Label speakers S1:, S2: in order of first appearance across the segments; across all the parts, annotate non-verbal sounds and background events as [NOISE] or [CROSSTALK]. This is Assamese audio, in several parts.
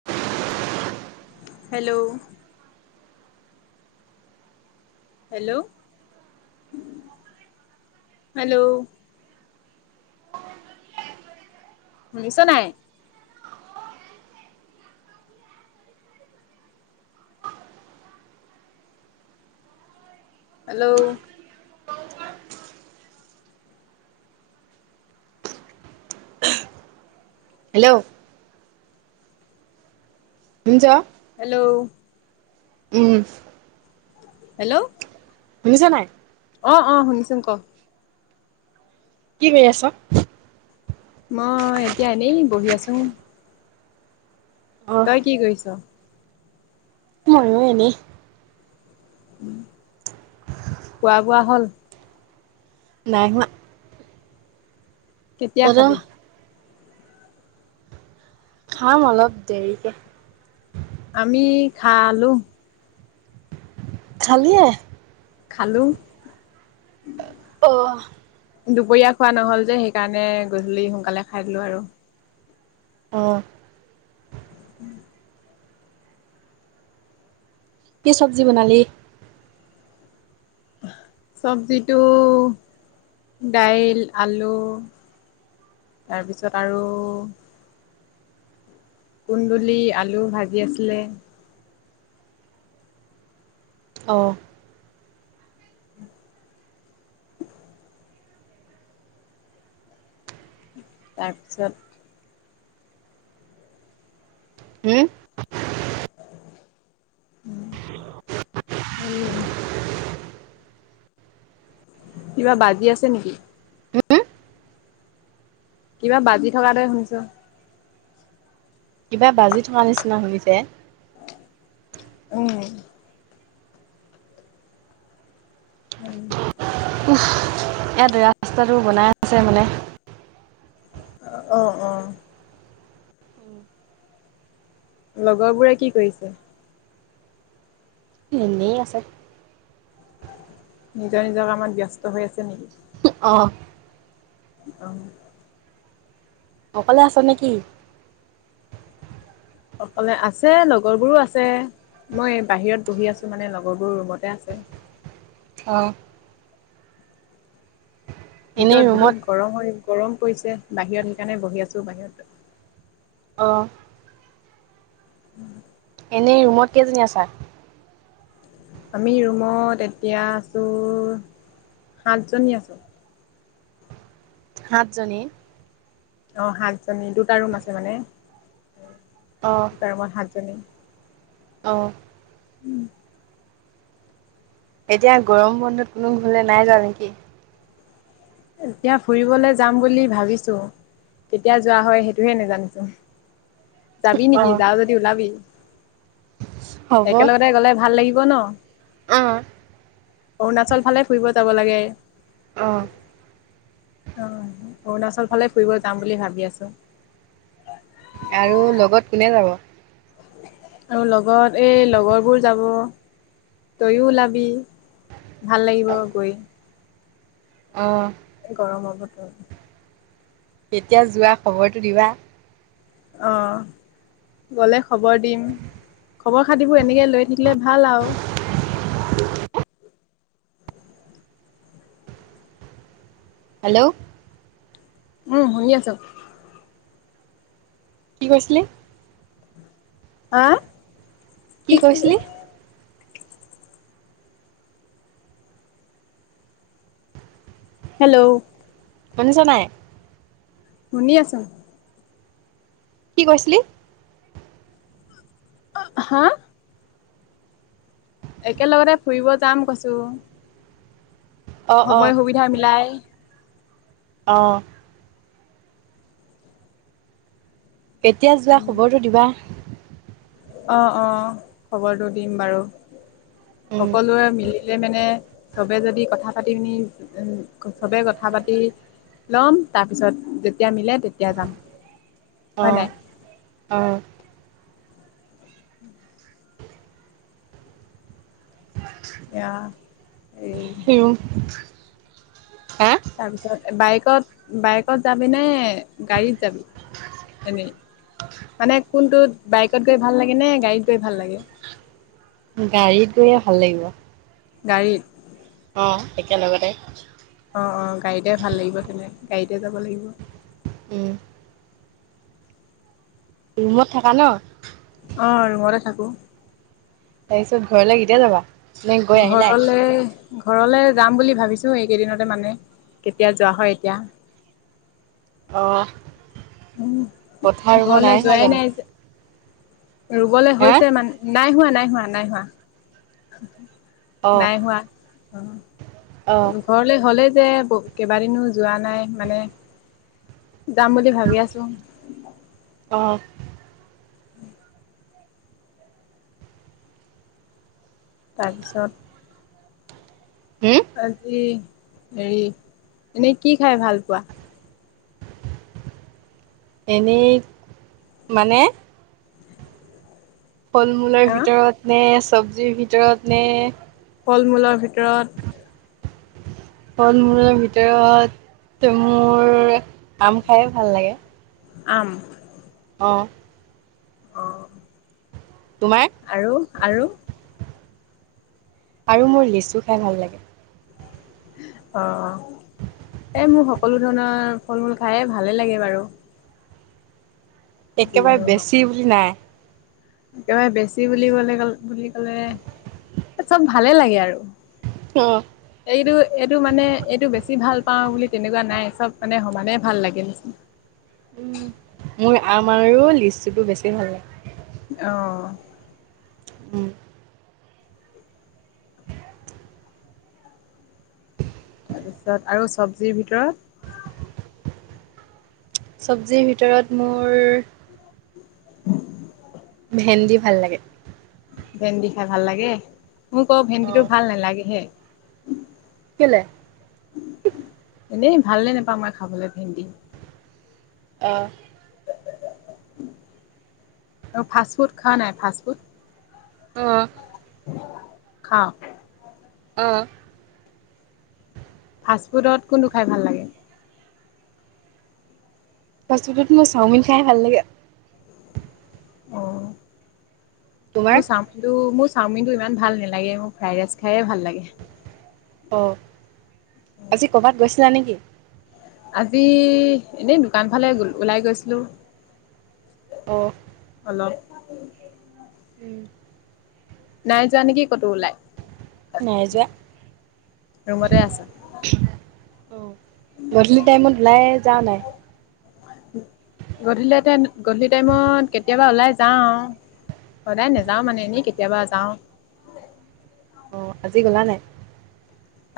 S1: [INAUDIBLE]
S2: হেল্ল'? হেল্ল', হেল্ল' শুনিছ নাই। হেল্ল'?
S1: [UNINTELLIGIBLE] হেল্ল' শুনিছ।
S2: হেল্ল'অ
S1: উম
S2: হেল্ল'
S1: শুনিছা নাই?
S2: অ, অ, 'শুনিছোঁ কওঁক?
S1: কি কৰি আছ?
S2: মই, এতিয়া এনেই বহি আছোঁ।
S1: অ
S2: তই কি কৰিছ?
S1: ময়ো এনেই
S2: খোৱা বোৱা হ'ল?
S1: নাই হোৱা।
S2: কেতিয়া
S1: তহঁতৰ
S2: খাবি?
S1: খাম অলপ দেৰিকে।
S2: আমি খালো।
S1: খালিয়েই?
S2: খালো।
S1: অ'
S2: দুপৰীয়া খোৱা নহল যে সেইকাৰণে গধূলি সোনকালে খাই দিলো আৰু।
S1: অ'। কি চব্জি বনালি।
S2: চব্জিটো দাইল আলু। তাৰপিছত আৰু কুন্দুলি আলু ভাজি আছিলে।
S1: অ',।
S2: তাৰপিছত
S1: উম
S2: [UNINTELLIGIBLE] কিবা বাজি আছে নেকি?
S1: হম
S2: কিবা বাজি থকা দৰে শুনছোঁ।
S1: কিবা বাজি থকা নিচিনা শুনিছে।
S2: উম। উম।
S1: ইয়াত ৰাস্তাটো বনাই আছে মানে।
S2: অ', অ'। লগৰবোৰে কি কৰিছে?
S1: ইনে আছে।
S2: নিজৰ নিজৰ কামত ব্যস্ত হৈ আছে নেকি?
S1: অ'।
S2: অ'।
S1: অকলে আছা নে কি?
S2: অকলে আছে লগৰবোৰো আছে। মই বাহিৰত বহি আছো মানে লগৰ বোৰ ৰুমতে আছে।
S1: অ'। এনেই
S2: ভিতৰত
S1: ৰুমত
S2: বহুত গৰম হৈ গৰম পৰিছে বাহিৰত সেইকাৰণে বহি আছো বাহিৰতে।
S1: অঁ। এনেই ৰুমত কেইজনি আছা?
S2: আমি ৰুমত এতিয়া আছো সাতজনী আছোঁ।
S1: সাতজনি?
S2: অ', সাত জনি দুটা ৰুম আছে মানে।
S1: অ'।
S2: তাৰ মই সাতজনী।
S1: অঁ।
S2: উম।
S1: এতিয়া গৰম বন্ধত কোনো ঘৰলৈ নাই যোৱা নেকি?
S2: এতিয়া ফুৰিবলৈ যাম বুলি ভাবিছোঁ, কেতিয়া যোৱা হয় সেইটোহে নেজানিছোঁ। যাবি
S1: অ
S2: নেকি? যাৱ যদি ওলাবি।
S1: হ'ব
S2: একেলগতে গ'লে ভাল লাগিব ন,
S1: অ
S2: অৰুণাচল ফালে ফুৰিব যাব লাগে।
S1: অ'।
S2: অ', অৰুণাচল ফালে ফুৰিব যাম বুলি ভাবি আছোঁ।
S1: আৰু লগত কোনে যাব?
S2: আৰু লগত এই লগৰবোৰ যাব তয়ো ওলাবি। ভাল লাগিব গৈ।
S1: অঁ।
S2: গৰমৰ বতৰ।
S1: কেতিয়া যোৱা খবৰটো দিবা।
S2: অ'। গ'লে খবৰ দিম, খবৰ খাতিবোৰ এনেকে লৈ থাকিলে ভাল আৰু।
S1: হেল্ল'।
S2: উম শুনি আছোঁ।
S1: কি কৈছিলে?
S2: আ?
S1: কি কৈছিলি?
S2: হেল্ল'?
S1: শুনিছন নাই?
S2: শুনি আছোঁ।
S1: কি কৈছিলি?
S2: হা? একেলগতে ফুৰিব যাম কৈছো।
S1: অ',
S2: সময়
S1: অ',
S2: সুবিধা মিলাই
S1: অ'। কেতিয়া যোৱা, খবৰটো দিবা।
S2: অ', অ', খবৰটো দিম বাৰু,
S1: উম,
S2: সকলোৱে মিলি লে মানে, চবে যদি কথা পাতি পিনি, উ, চবে কথা পাতি ল'ম, তাৰপিছত যেতিয়া মিলে তেতিয়া যাম। হয়
S1: অ',
S2: নাই
S1: অ'।
S2: এয়া, এই
S1: নিউ, হা?
S2: তাৰপিছত বাইকত, বাইকত যাবিনে, গাড়ীত যাবি? এনেই, মানে কোনটোত, বাইকত গৈ ভাল লাগে নে, গাড়ীত গৈ ভাল লাগে?
S1: গাড়ীত গৈয়ে ভাল লাগিব।
S2: গাড়ীত?
S1: অ', একে লগতে।
S2: অ', অ', গাড়ীতে ভাল লাগিব তেনে, গাড়ীতে যাব লাগিব।
S1: উম। ৰুমত থকা ন'?
S2: অ', ৰুমতে থাকোঁ।
S1: তাৰ পিছত, ঘৰলৈ কেতিয়া যাবা? নে গৈ আহিলাই
S2: ঘৰলে ঘৰলে যাম বুলি ভাবিছো এইকেইদিনতে মানে, কেতিয়া যোৱা হয় এতিয়া।
S1: অহ।
S2: উম
S1: পথাৰ ৰুব
S2: ঘৰলে
S1: নাই হোৱা জানোঁ?
S2: ৰুবলে হৈছে মান, নাই হোৱা, নাই হোৱা, নাই হোৱা। নাই হোৱা, অ'।
S1: অহ।
S2: ঘৰলে, হ'লেই যে, ব, কেইবাদিনো যোৱা নাই মানে। যাম বুলি ভাবি আছোঁ।
S1: অহ।
S2: তাৰপিছত
S1: হম
S2: আজি হেৰি, এনেই কি খাই ভাল পোৱা?
S1: এনেই, মানে? ফল মূলৰ
S2: আহ
S1: ভিতৰত নে, চব্জিৰ ভিতৰত নে
S2: ফল মূলৰ ভিতৰত?
S1: ফল মূলৰ ভিতৰত, ত' মোৰ আম খাইয়ে ভাল লাগে।
S2: আম?
S1: অ'।
S2: অ
S1: তোমাৰ?
S2: আৰু, আৰু।
S1: আৰু মোৰ লিচু খাই ভাল লাগে।
S2: অ', অ', এ মোৰ সকলো ধৰণৰ ফল-মূল খাইয়ে ভালে লাগে বাৰু।
S1: একেবাৰে
S2: যিকোনো হওক
S1: বেছি বুলি নাই।
S2: একেবাৰে বেছি বুলি ক'লে, বুলি ক'লে এ চব ভালে লাগে আৰু।
S1: হম।
S2: এইটো এইটো মানে এইটো বেছি ভাল পাওঁ বুলি তেনেকুৱা নাই, চব মানে সমানে ভাল লাগে দে চোন।
S1: উম, মোৰ আমা আৰু লেচুটো বেছি ভাল লাগে।
S2: অহ।
S1: উম।
S2: তাৰপিছত আৰু চব্জিৰ ভিতৰত?
S1: চব্জিৰ ভিতৰত মোৰ
S2: [INAUDIBLE]
S1: ভেন্দি ভাল লাগে।
S2: ভেন্দি খাই ভাল লাগে! মোৰ বাৰু
S1: অ
S2: ভেন্দিটো ভাল নালাগেহে।
S1: কেলে?
S2: এনেই, ভালে নাপাওঁ মই খাবলৈ ভেন্দি।
S1: অ'।
S2: [UNINTELLIGIBLE] ফাষ্ট ফুড খাৱা নাই? Fast food?
S1: অ'।
S2: খাঁও।
S1: অ'।
S2: ফাষ্ট ফুডত কোনটো খাই ভাল লাগে?
S1: ফাষ্টফুডত মোৰ চাওমিন খাইহে ভাল লাগে।
S2: অ',
S1: তোমাৰ
S2: মোৰ চাওমিন কিন্তু মোৰ চাওমিনটো ইমান ভাল নালাগে, মোৰ ফ্ৰাইড ৰাইচ খায়ে ভাল লাগে।
S1: অ', আজি ক'ৰবাত গৈছিলা নেকি?
S2: আজি এনেই দোকান ফালে, [UNINTELLIGIBLE] ওলাই গৈছিলো।
S1: অ'।
S2: অলপ।
S1: উম।
S2: নাই যোৱা নেকি ক'তো ওলাই?
S1: নাই যোৱা,
S2: ৰুমতে আছা?
S1: অ'। গধূলি টাইমত ওলাই যাৱ নাই?
S2: গধূলি টাইমত, গধূলি টাইমত কেতিয়াবা ওলাই যাও। সদায় নেযাওঁ মানে, এনেই কেতিয়াবা যাওঁ।
S1: অ', আজি গ'লা নাই?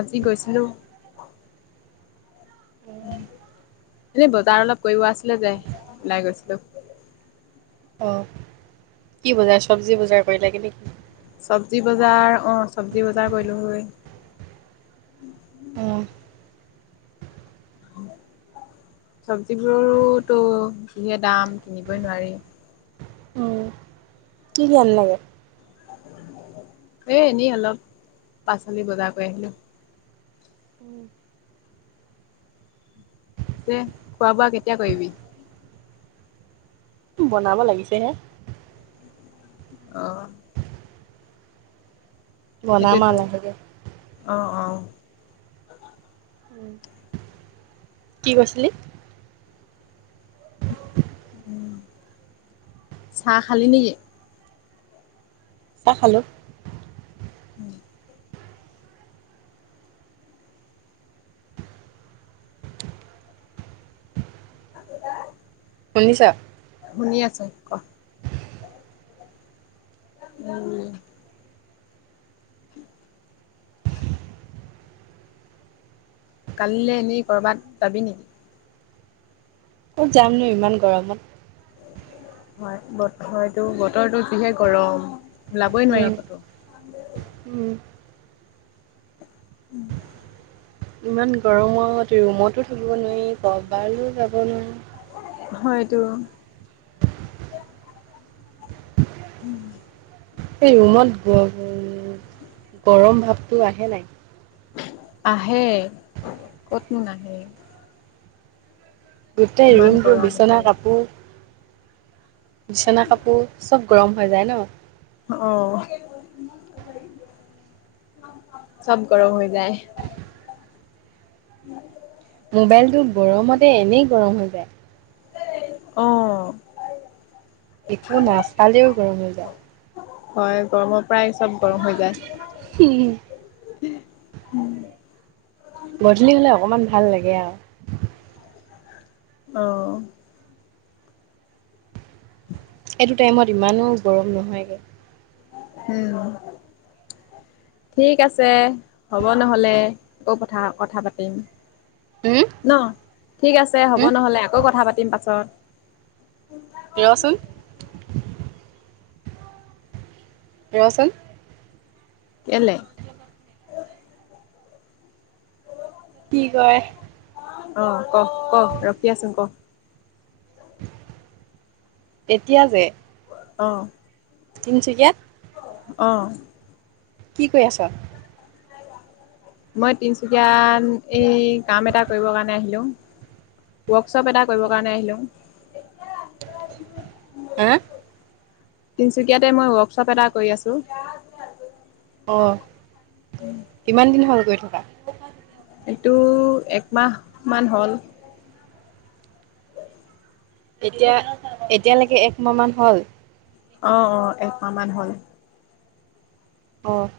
S2: আজি গৈছিলো। এনেই বজাৰ অলপ কৰিব আছিলে যে, ওলাই গৈছিলো।
S1: অ', কি বজাৰ, চব্জি বজাৰ কৰিলাগে নেকি?
S2: চব্জি বজাৰ অ' চব্জি বজাৰ কৰিলোঁ গৈ।
S1: উম।
S2: চব্জিবোৰোতো যিহে দাম কিনিবই নোৱাৰি।
S1: অ'। কি ধ্যান লাগে?
S2: এ, এনেই অলপ, পাচলি বজাৰ কৰি আহিলোঁ।
S1: উম।
S2: পিছে খোৱা বোৱা কেতিয়া কৰিবি?
S1: বনাব লাগিছেহে।
S2: অ'।
S1: বনাম আৰু
S2: সেইটোয়েইতো,
S1: লাহেকে
S2: অ', অ'।
S1: কি কৈছিলি?
S2: চাহ খালি নেকি?
S1: চাহ খালোঁ।
S2: উম। [UNINTELLIGIBLE]
S1: শুনিছ?
S2: শুনি আছোঁ ক। উম। কাইলে এনেই ক'ৰবাত যাবি নেকি?
S1: ক'ত যামনো ইমান গৰমত?
S2: হয়, হয়তো বতৰটো যিহে গৰম, ওলাবই নোৱাৰি
S1: উম
S2: ক'তো।
S1: উম।
S2: উম।
S1: ইমান গৰমত ৰুমতো থাকিব নোৱাৰি, কৰ'বালৈও যাব নোৱাৰি।
S2: হয়টো। উম।
S1: এই ৰুমত উম, গৰম ভাৱটো আহে নাই?
S2: আহে, ক'তনো নাহে।
S1: গোটেই
S2: ইমান
S1: ৰুমটো
S2: গৰম
S1: বিচনা,
S2: উঠে
S1: কাপোৰ বিছনা কাপোৰ চব গৰম হৈ যায় ন?
S2: অ', চব গৰম হৈ যায়।
S1: মোবাইলটো গৰমতে, এনেই গৰম হৈ যায়।
S2: অ'।
S1: একো নাচালেও গৰম হৈ যায়।
S2: হয়, গৰমৰ পৰাই চব গৰম হৈ যায়।
S1: উম। গধূলি হ'লে অকণমান ভাল লাগে আৰু।
S2: অ'।
S1: সেইটো টাইমত ইমানো গৰম নহয়গে।
S2: উম, ঠিক আছে। হ'ব নহ'লে, আকৌ কথা, কথা পাতিম।
S1: উম?
S2: ন? ঠিক আছে হ'ব নহ'লে, আকৌ কথা পাতিম পাছত।
S1: পিয়চোন। ৰচোন।
S2: কেলে?
S1: কি কয়?
S2: অ', ক, ক, ৰখি আছোং ক।
S1: তেতিয়া যে
S2: অ'।
S1: তিনিচুকীয়াত।
S2: অ'।
S1: কি কৰি আছ।
S2: মই তিনচুকীয়াত, এই কাম এটা কৰিব কাৰণে আহিলোঁ। ৱৰ্কশ্বপ এটা কৰিবৰ কাৰণে আহিলোঁ।
S1: হা?
S2: তিনচুকীয়াতে মই ৱৰ্কশ্বপ এটা কৰি আছোঁ।
S1: অ', কিমান দিন হ'ল গৈ থকা?
S2: এইটো একমাহমান হ'ল।
S1: এতিয়া, এতিয়ালৈকে একমাহ মান হ'ল?
S2: অ', অ', একমাহ মান হ'ল।
S1: অ'।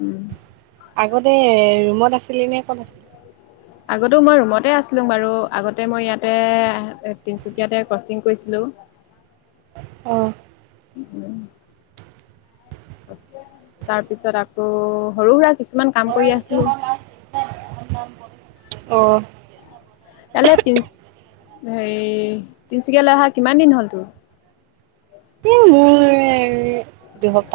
S2: উম।
S1: আগতে ৰুমত আছিলি নে, ক'ত আছিলি?
S2: আগতো, মই ৰুমতে আছিলোঁ বাৰু, আগতে মই ইয়াতে, তিনিচুকীয়াতে ক'চিং কৰিছিলোঁ।
S1: অ'।
S2: উম। তাৰপিছত আকৌ সৰু সুৰা কিছুমান কাম কৰি আছিলোঁ।
S1: অ'।
S2: তেতিয়াহলে তিন হেৰি তিনচুকীয়ালৈ অহা কিমান দিন হ'ল তোৰ?
S1: হে মোৰ দুই সপ্তাহ।